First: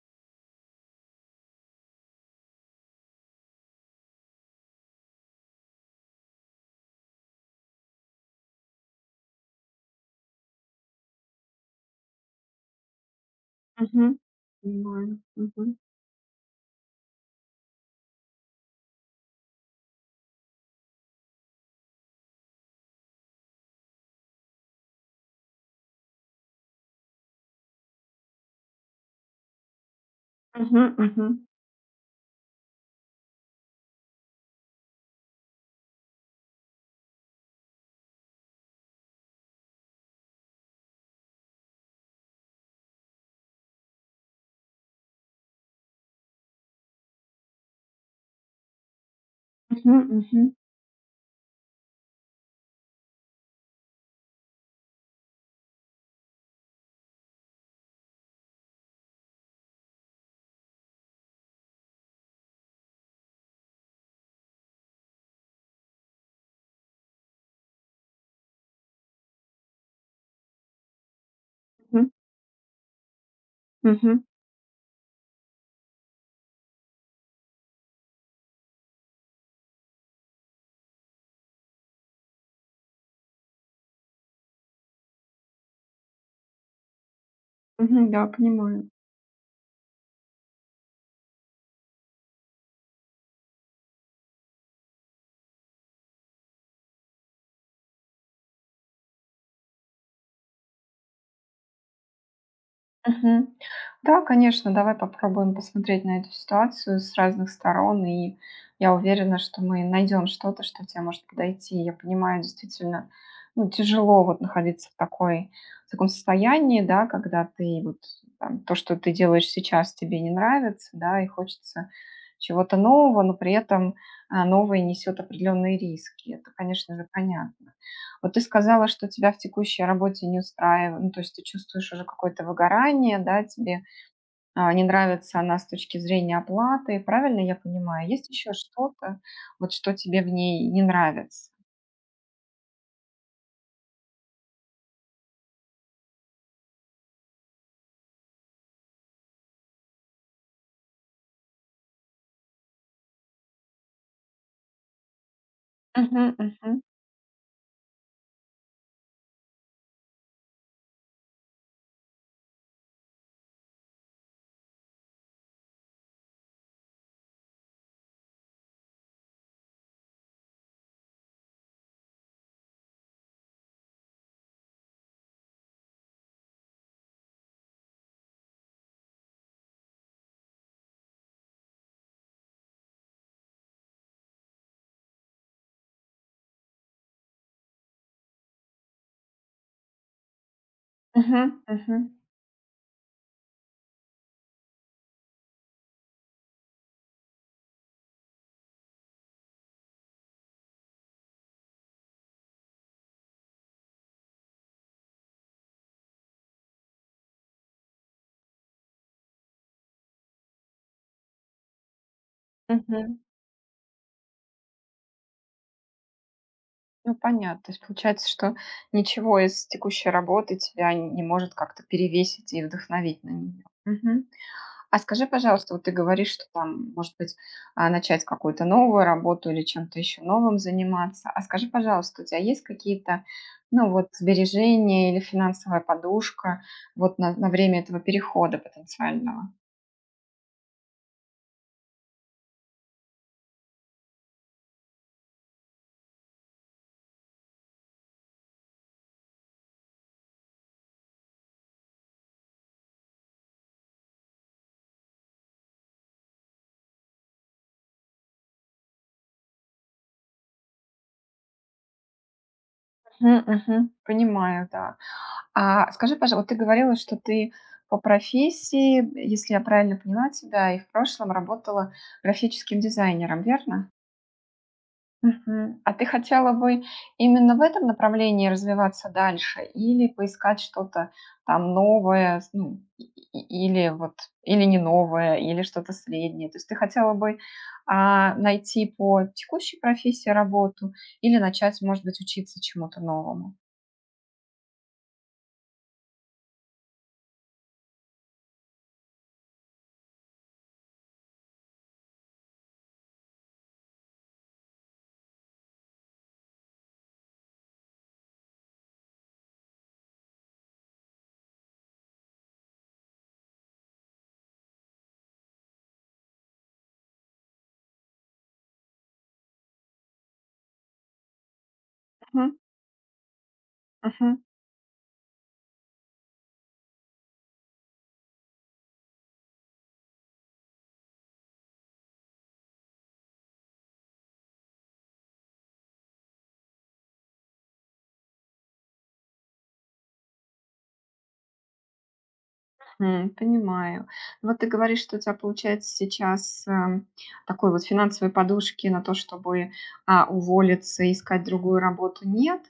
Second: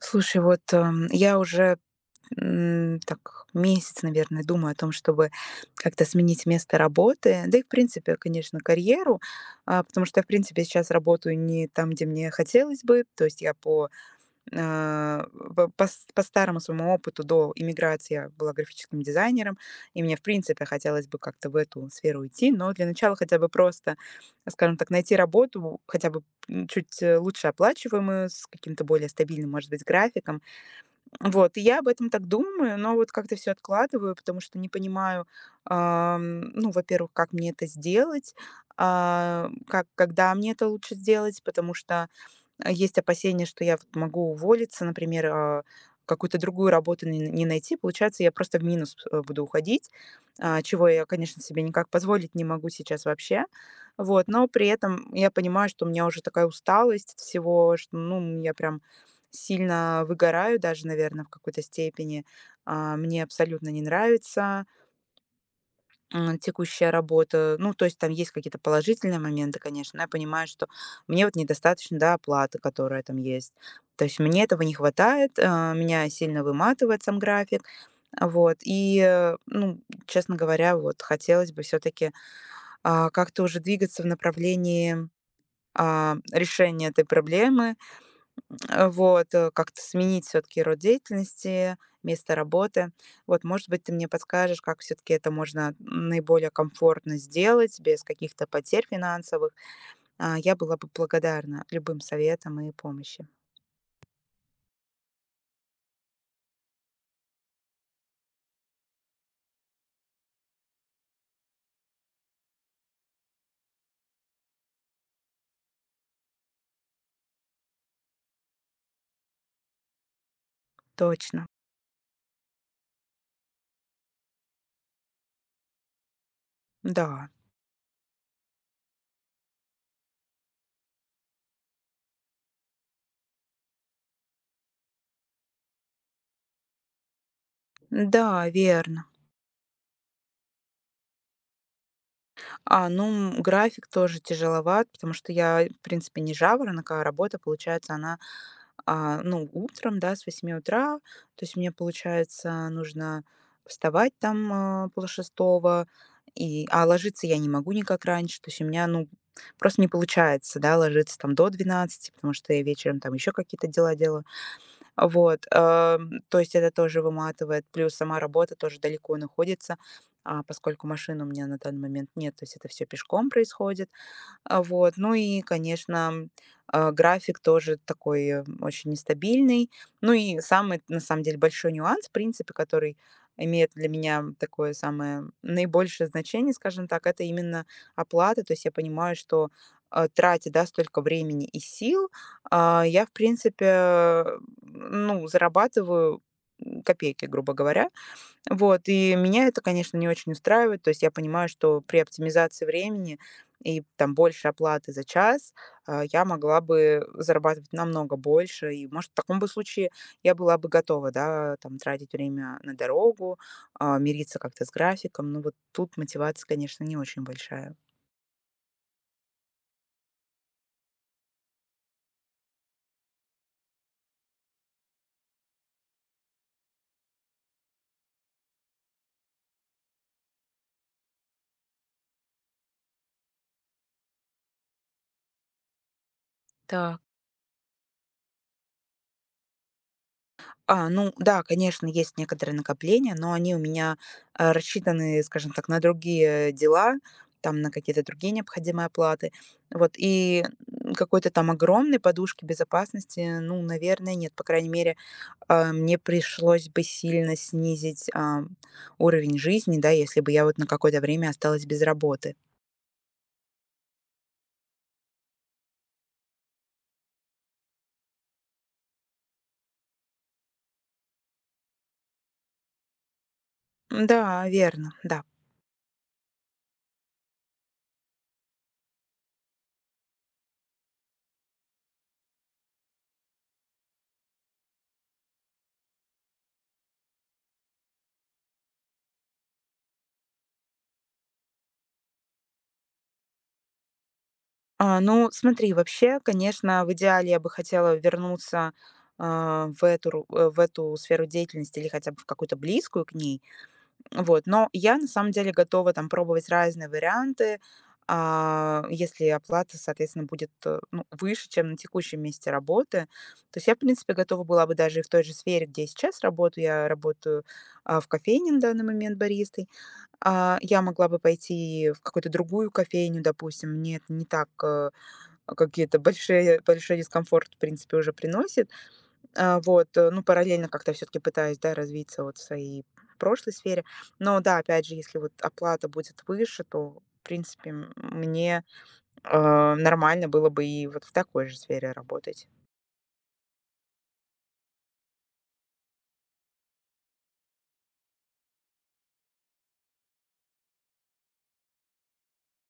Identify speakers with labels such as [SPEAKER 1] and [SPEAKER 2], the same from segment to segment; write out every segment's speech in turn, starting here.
[SPEAKER 1] Слушай, вот, я уже, так месяц, наверное, думаю о том, чтобы как-то сменить место работы, да и, в принципе, конечно, карьеру, потому что я, в принципе, сейчас работаю не там, где мне хотелось бы. То есть я по,
[SPEAKER 2] Мгм. Понимаю.
[SPEAKER 1] э,
[SPEAKER 2] Мгм.
[SPEAKER 1] по с по старому своему опыту до иммиграции я была графическим дизайнером, и мне, в принципе, хотелось бы как-то в эту сферу уйти, но для начала хотя бы просто, скажем так, найти работу хотя бы, чуть, лучше оплачиваемую, с каким-то более стабильным, может быть, графиком.
[SPEAKER 2] Мгм, мгм,
[SPEAKER 1] Вот, и я об этом так думаю, но вот как-то все откладываю, потому что не понимаю, ну, во-первых, как мне это сделать, как когда мне это лучше сделать, потому что, есть опасения, что я вот могу уволиться, например, а, какую-то другую работу не найти. Получается, я просто в минус, буду уходить,
[SPEAKER 2] мгм, мгм,
[SPEAKER 1] чего я, конечно, себе никак позволить не могу сейчас вообще. Вот, но при этом я понимаю, что у меня уже такая усталость от всего, что, ну, я прям сильно выгораю даже, наверное, в какой-то степени. Мне абсолютно не нравится. Текущая работа. Ну, то есть там есть какие-то положительные моменты, конечно, но я понимаю, что мне вот недостаточно,
[SPEAKER 2] мгм,
[SPEAKER 1] да, оплаты, которая там есть. То есть
[SPEAKER 2] мгм,
[SPEAKER 1] мне этого не хватает, меня сильно выматывает сам график. Вот. И ну, честно говоря, вот хотелось бы все-таки как-то уже двигаться в направлении решения этой проблемы.
[SPEAKER 2] мгм. Да, понимаю.
[SPEAKER 1] Как-то сменить все таки род деятельности, место работы. Вот, может быть, ты мне подскажешь, как все таки это можно наиболее комфортно сделать без каких-то потерь финансовых. Я была бы благодарна любым советам и помощи.
[SPEAKER 2] Мгм. Да, конечно, давай попробуем посмотреть на эту ситуацию с разных сторон, и я уверена, что мы найдем что-то, что тебе может подойти. Я понимаю, действительно, ну, тяжело вот находиться в таком состоянии, да, когда ты вот там, то, что ты делаешь сейчас, тебе не нравится, да, и
[SPEAKER 1] Точно.
[SPEAKER 2] хочется чего-то нового, но при этом новое несет определенные риски. Это, конечно же,
[SPEAKER 1] Да,
[SPEAKER 2] понятно. Вот ты сказала, что тебя в текущей работе не устраивает, ну, то есть ты чувствуешь уже какое-то выгорание, да, тебе не нравится она с точки зрения оплаты, правильно я понимаю? Есть
[SPEAKER 1] да,
[SPEAKER 2] еще
[SPEAKER 1] верно.
[SPEAKER 2] что-то, вот что тебе в ней не нравится?
[SPEAKER 1] Ну, график тоже тяжеловат, потому что я, в принципе, не жаворонок, а работа, получается, она, а, ну, утром, да, с 8 утра. То есть мне, получается, нужно вставать там полшестого,
[SPEAKER 2] Мгм,
[SPEAKER 1] и,
[SPEAKER 2] мгм,
[SPEAKER 1] а ложиться я не могу никак раньше. То есть у меня, ну, просто не получается, да, ложиться там до двенадцати, потому что я вечером там еще какие-то дела делаю. Вот, то есть это тоже выматывает. Плюс сама работа тоже далеко находится, поскольку машин у меня на данный момент нет, то есть это все пешком происходит. Вот, ну и, конечно, а, график тоже такой, очень нестабильный. Ну и самый, на самом деле, большой нюанс, в принципе, который имеет для меня такое самое наибольшее значение, скажем так, это именно оплата. То есть я понимаю, что, тратя, да, столько времени
[SPEAKER 2] мгм,
[SPEAKER 1] и
[SPEAKER 2] мгм,
[SPEAKER 1] сил, я, в принципе, ну, зарабатываю, копейки, грубо говоря. Вот, и меня это, конечно, не очень устраивает. То есть я понимаю, что при оптимизации времени и там больше оплаты за час, я могла бы зарабатывать намного больше. И, может, в таком бы случае я была бы готова, да, там тратить время на
[SPEAKER 2] мгм.
[SPEAKER 1] дорогу, мириться как-то с графиком. Но вот тут мотивация, конечно, не
[SPEAKER 2] Ну,
[SPEAKER 1] очень
[SPEAKER 2] понятно. То
[SPEAKER 1] большая.
[SPEAKER 2] есть получается, что ничего из текущей работы тебя не может как-то перевесить и вдохновить на нее. А скажи, пожалуйста, вот ты говоришь, что там, может быть, начать какую-то новую работу или чем-то еще новым заниматься. А скажи, пожалуйста, у тебя есть какие-то, ну вот, сбережения или финансовая подушка
[SPEAKER 1] Так.
[SPEAKER 2] вот на время этого перехода потенциального?
[SPEAKER 1] Ну да, конечно, есть некоторые накопления, но они у меня, рассчитаны, скажем так, на другие дела, там на какие-то другие необходимые оплаты. Вот, и, какой-то там огромной подушки безопасности, ну, наверное, нет. По крайней мере, мне пришлось бы сильно снизить, уровень жизни, да, если бы я вот на какое-то время осталась без работы.
[SPEAKER 2] Мгм, мгм. Понимаю, да. А скажи, пожалуйста, вот ты говорила, что ты по профессии, если я правильно поняла тебя, и в прошлом работала графическим дизайнером, верно?
[SPEAKER 1] Да, верно, да.
[SPEAKER 2] Мгм. А ты хотела бы именно в этом направлении развиваться дальше или поискать что-то там новое, ну, или вот, или не новое, или что-то среднее? То есть ты хотела бы найти по текущей профессии работу или начать, может быть, учиться чему-то новому?
[SPEAKER 1] Ну, смотри, вообще, конечно, в идеале я бы хотела вернуться в эту сферу деятельности или хотя бы в какую-то близкую к ней. Вот. Но я на самом деле готова там пробовать разные варианты, если оплата, соответственно, будет ну, выше, чем на текущем месте работы. То есть я, в принципе, готова была бы даже и в той же сфере, где я сейчас работаю. Я работаю в кофейне на данный момент баристой. Я могла бы пойти в какую-то
[SPEAKER 2] Мгм.
[SPEAKER 1] другую кофейню, допустим, мне это не
[SPEAKER 2] Мгм.
[SPEAKER 1] так какие-то большие большой дискомфорт, в принципе, уже приносит. Ну, параллельно как-то все таки пытаюсь, да, развиться вот в своей прошлой сфере. Но да, опять же, если вот оплата будет выше, то, в принципе, мне, нормально было бы и вот в такой же сфере работать.
[SPEAKER 2] Понимаю. Ну, вот ты говоришь, что у тебя получается сейчас, такой вот финансовой подушки на то, чтобы, уволиться и искать другую работу нет.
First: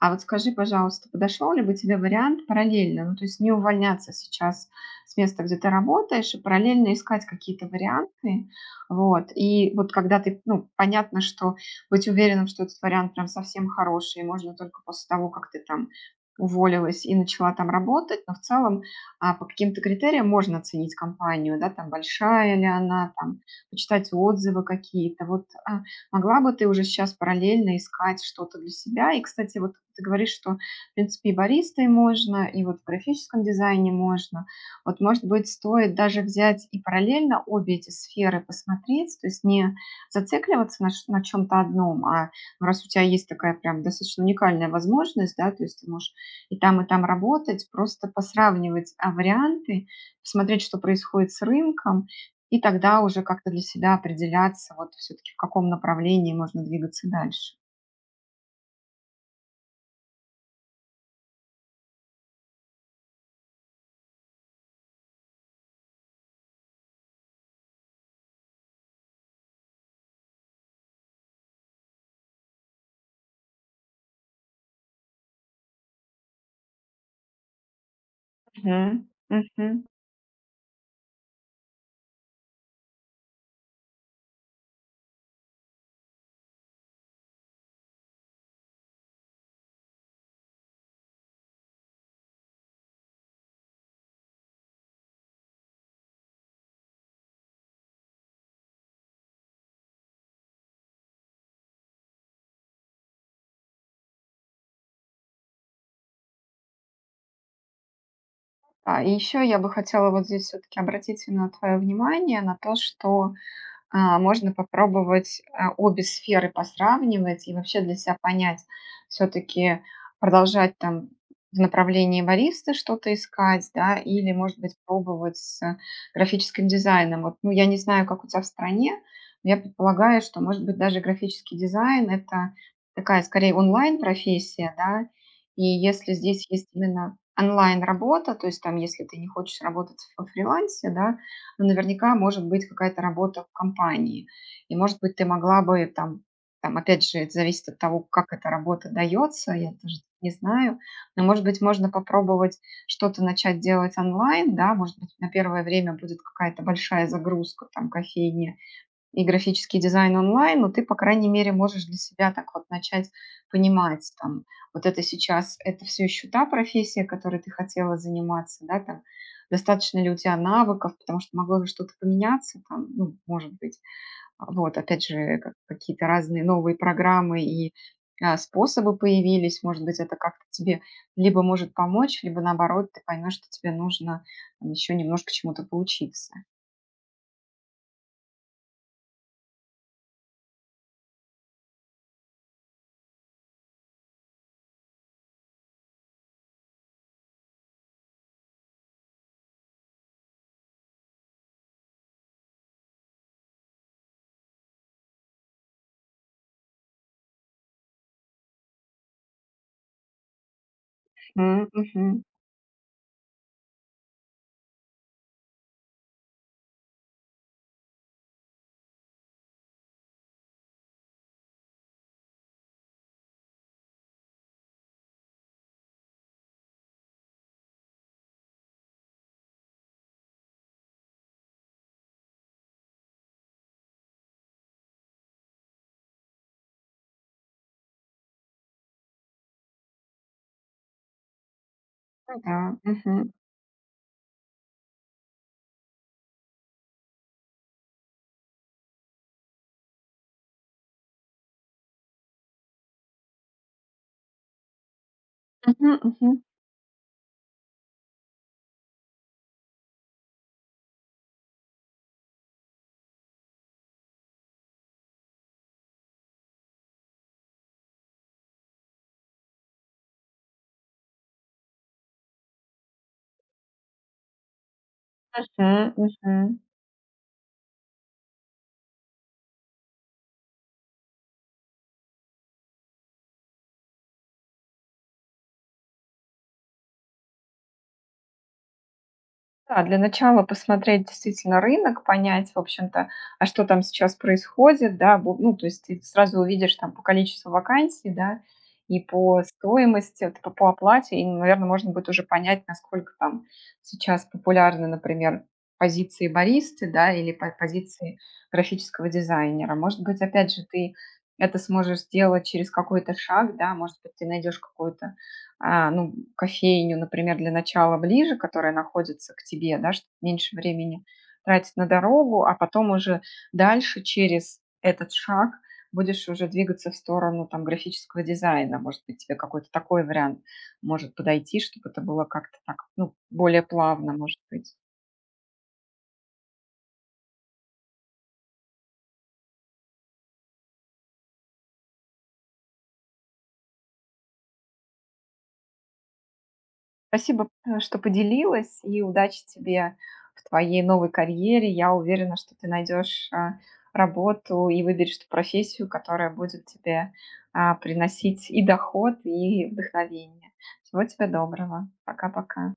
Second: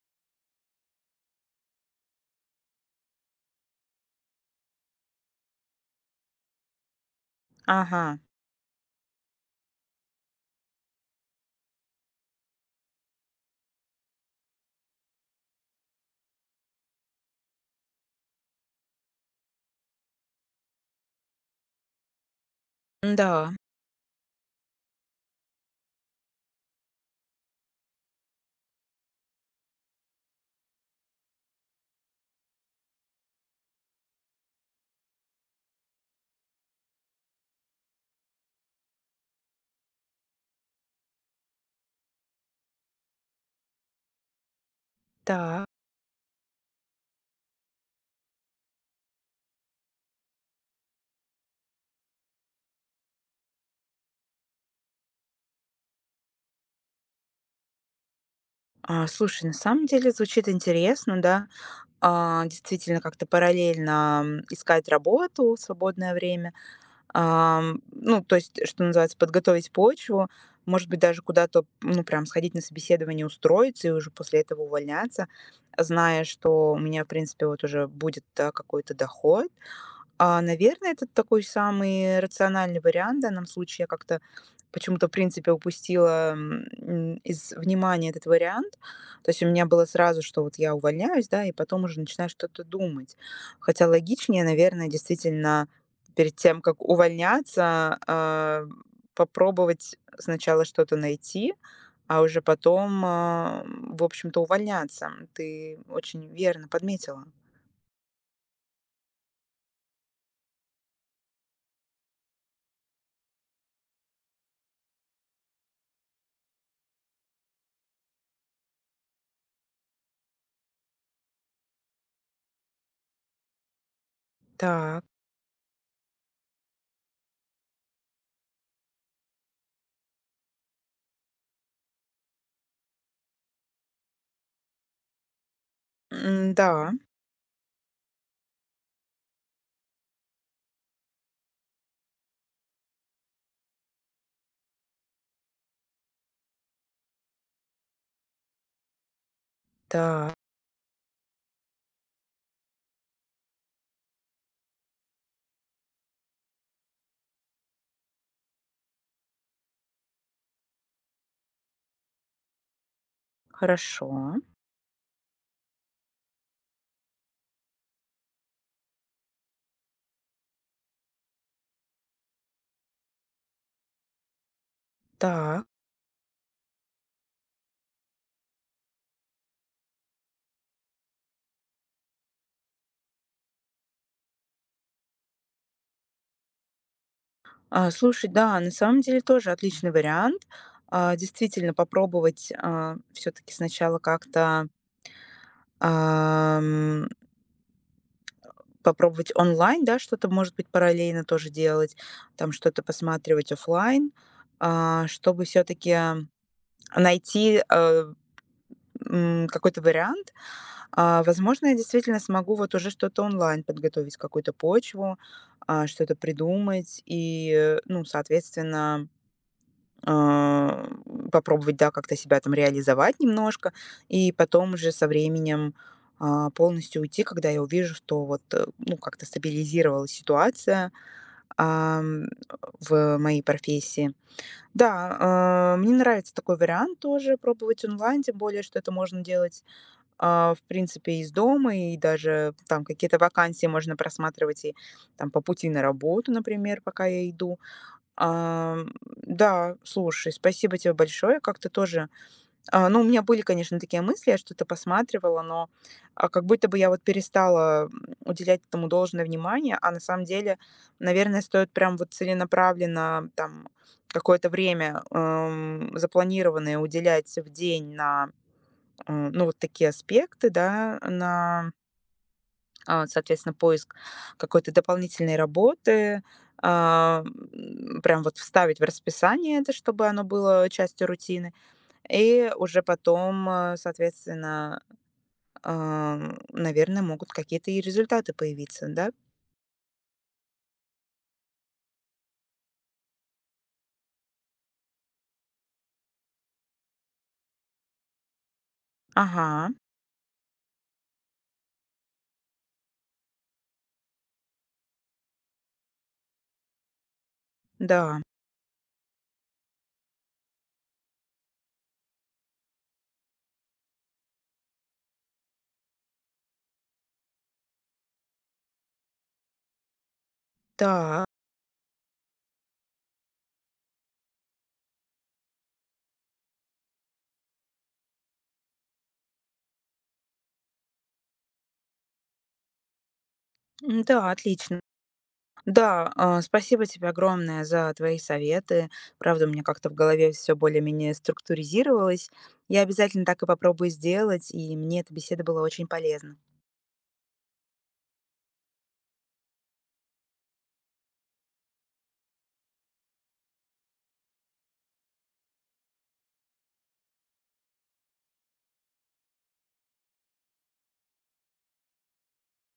[SPEAKER 2] А вот скажи, пожалуйста, подошел ли бы тебе вариант параллельно, ну, то есть не увольняться сейчас с места, где ты работаешь, и параллельно искать какие-то
[SPEAKER 1] Ага,
[SPEAKER 2] варианты? Вот. И вот когда ты, ну, понятно, что быть уверенным, что этот вариант прям совсем хороший, можно только после того, как ты там уволилась и начала там работать, но в целом по каким-то критериям можно оценить компанию, да, там большая ли она,
[SPEAKER 1] да
[SPEAKER 2] там
[SPEAKER 1] да.
[SPEAKER 2] почитать отзывы какие-то. Вот могла бы ты уже сейчас параллельно искать что-то для себя. И, кстати, вот ты говоришь, что, в принципе, и баристой можно, и вот в графическом дизайне можно. Вот, может быть, стоит даже взять и параллельно обе эти сферы посмотреть, то есть не зацикливаться на чем-то одном, а ну, раз у тебя есть такая прям достаточно уникальная возможность, да, то есть ты можешь и там работать, просто посравнивать варианты, посмотреть, что происходит с рынком, и тогда уже как-то для себя определяться, вот все-таки в каком направлении можно двигаться дальше.
[SPEAKER 1] Слушай, на самом деле звучит интересно, да. Действительно, как-то параллельно, искать работу в свободное время. Ну, то есть, что называется, подготовить почву, может быть, даже куда-то, ну, прям сходить на собеседование, устроиться и уже после этого увольняться, зная, что у меня, в принципе, вот уже будет, да, какой-то
[SPEAKER 2] Мгм.
[SPEAKER 1] доход,
[SPEAKER 2] Мгм.
[SPEAKER 1] наверное, это такой самый рациональный вариант в данном случае. Я как-то почему-то, в принципе, упустила из внимания этот вариант. То есть у меня было сразу, что вот я увольняюсь, да, и потом уже начинаю что-то думать. Хотя логичнее, наверное, действительно перед тем, как увольняться, попробовать сначала что-то найти, а уже потом, в общем-то, увольняться. Ты очень верно подметила.
[SPEAKER 2] И еще я бы хотела вот здесь все-таки обратить на твое внимание на то, что можно попробовать, обе сферы посравнивать и вообще для себя понять, все таки продолжать там в направлении бариста что-то искать, да, или, может быть,
[SPEAKER 1] Так,
[SPEAKER 2] пробовать с графическим дизайном. Вот, ну, я не знаю, как у тебя в стране, но я предполагаю, что, может быть, даже графический дизайн — это такая скорее онлайн-профессия, да. И если здесь есть
[SPEAKER 1] да,
[SPEAKER 2] именно онлайн-работа, то есть там, если ты не хочешь работать во фрилансе, да, но наверняка может быть какая-то работа в компании. И, может быть, ты могла бы там, опять же, это зависит от того, как эта работа дается, я тоже не
[SPEAKER 1] да.
[SPEAKER 2] знаю. Но, может быть, можно попробовать что-то начать делать онлайн, да, может быть, на первое время будет какая-то большая загрузка, там, кофейни, и графический дизайн онлайн, но ты, по крайней мере, можешь для себя так вот начать понимать,
[SPEAKER 1] Хорошо.
[SPEAKER 2] там, вот это сейчас, это все еще та профессия, которой ты хотела заниматься, да, там, достаточно ли у тебя навыков, потому что могло же что-то поменяться, там, ну, может быть, вот, опять же,
[SPEAKER 1] Так.
[SPEAKER 2] какие-то разные новые программы и способы появились, может быть, это как-то тебе либо может помочь, либо наоборот, ты поймешь, что тебе нужно еще немножко чему-то поучиться.
[SPEAKER 1] Слушай, да, на самом деле тоже отличный вариант. Действительно, попробовать все-таки сначала как-то, ам, попробовать онлайн, да, что-то, может быть, параллельно тоже делать, там что-то посматривать оффлайн, чтобы все-таки найти какой-то вариант.
[SPEAKER 2] Мгм,
[SPEAKER 1] Возможно, я
[SPEAKER 2] мгм.
[SPEAKER 1] действительно смогу вот уже что-то онлайн подготовить, какую-то почву, что-то придумать и, ну, соответственно, а, попробовать, да, как-то себя там реализовать немножко, и потом уже со временем полностью уйти, когда я увижу, что вот, ну, как-то стабилизировалась ситуация ам, в моей профессии. Да, мне нравится такой вариант тоже пробовать онлайн, тем более, что это можно делать, в принципе, из дома, и
[SPEAKER 2] Ну
[SPEAKER 1] даже
[SPEAKER 2] да,
[SPEAKER 1] там какие-то
[SPEAKER 2] мгм.
[SPEAKER 1] вакансии можно просматривать и там по пути на работу, например, пока я иду. Ам, да, слушай, спасибо тебе большое. Как-то тоже, ну, у меня были, конечно, такие мысли, я что-то посматривала, но
[SPEAKER 2] Мгм, мгм.
[SPEAKER 1] как будто бы я вот перестала уделять этому должное внимание, а на самом деле, наверное, стоит прям вот целенаправленно там какое-то время запланированное уделять в день на, ну, вот такие аспекты, да, на соответственно, поиск какой-то дополнительной
[SPEAKER 2] Мгм,
[SPEAKER 1] работы,
[SPEAKER 2] мгм.
[SPEAKER 1] а, прям вот вставить в расписание это, чтобы оно было частью рутины. И уже потом, соответственно, наверное, могут какие-то и результаты появиться, да?
[SPEAKER 2] Да, для начала посмотреть действительно рынок, понять, в общем-то, а что там сейчас происходит, да, ну, то есть ты сразу увидишь там по количеству вакансий, да, и по
[SPEAKER 1] Ага,
[SPEAKER 2] стоимости, вот по оплате, и, наверное, можно будет уже понять, насколько там сейчас популярны, например, позиции баристы, да, или позиции
[SPEAKER 1] да,
[SPEAKER 2] графического дизайнера. Может быть, опять же, ты это сможешь сделать через какой-то шаг, да, может быть, ты найдешь какую-то ну, кофейню, например, для начала ближе, которая находится к тебе, да, чтобы меньше времени
[SPEAKER 1] да,
[SPEAKER 2] тратить на дорогу, а потом уже дальше через этот шаг будешь уже двигаться в сторону там графического дизайна. Может быть, тебе какой-то такой вариант может подойти, чтобы это было как-то так, ну, более плавно,
[SPEAKER 1] да,
[SPEAKER 2] может быть.
[SPEAKER 1] отлично. Да, спасибо тебе огромное за твои советы. Правда, у меня как-то в голове все более-менее структуризировалось. Я обязательно так и попробую сделать, и мне эта беседа была очень полезна.
[SPEAKER 2] Спасибо, что поделилась, и удачи тебе в твоей новой карьере. Я уверена, что ты найдешь работу и выберешь ту профессию, которая будет тебе приносить и доход, и вдохновение. Всего тебе доброго. Пока-пока.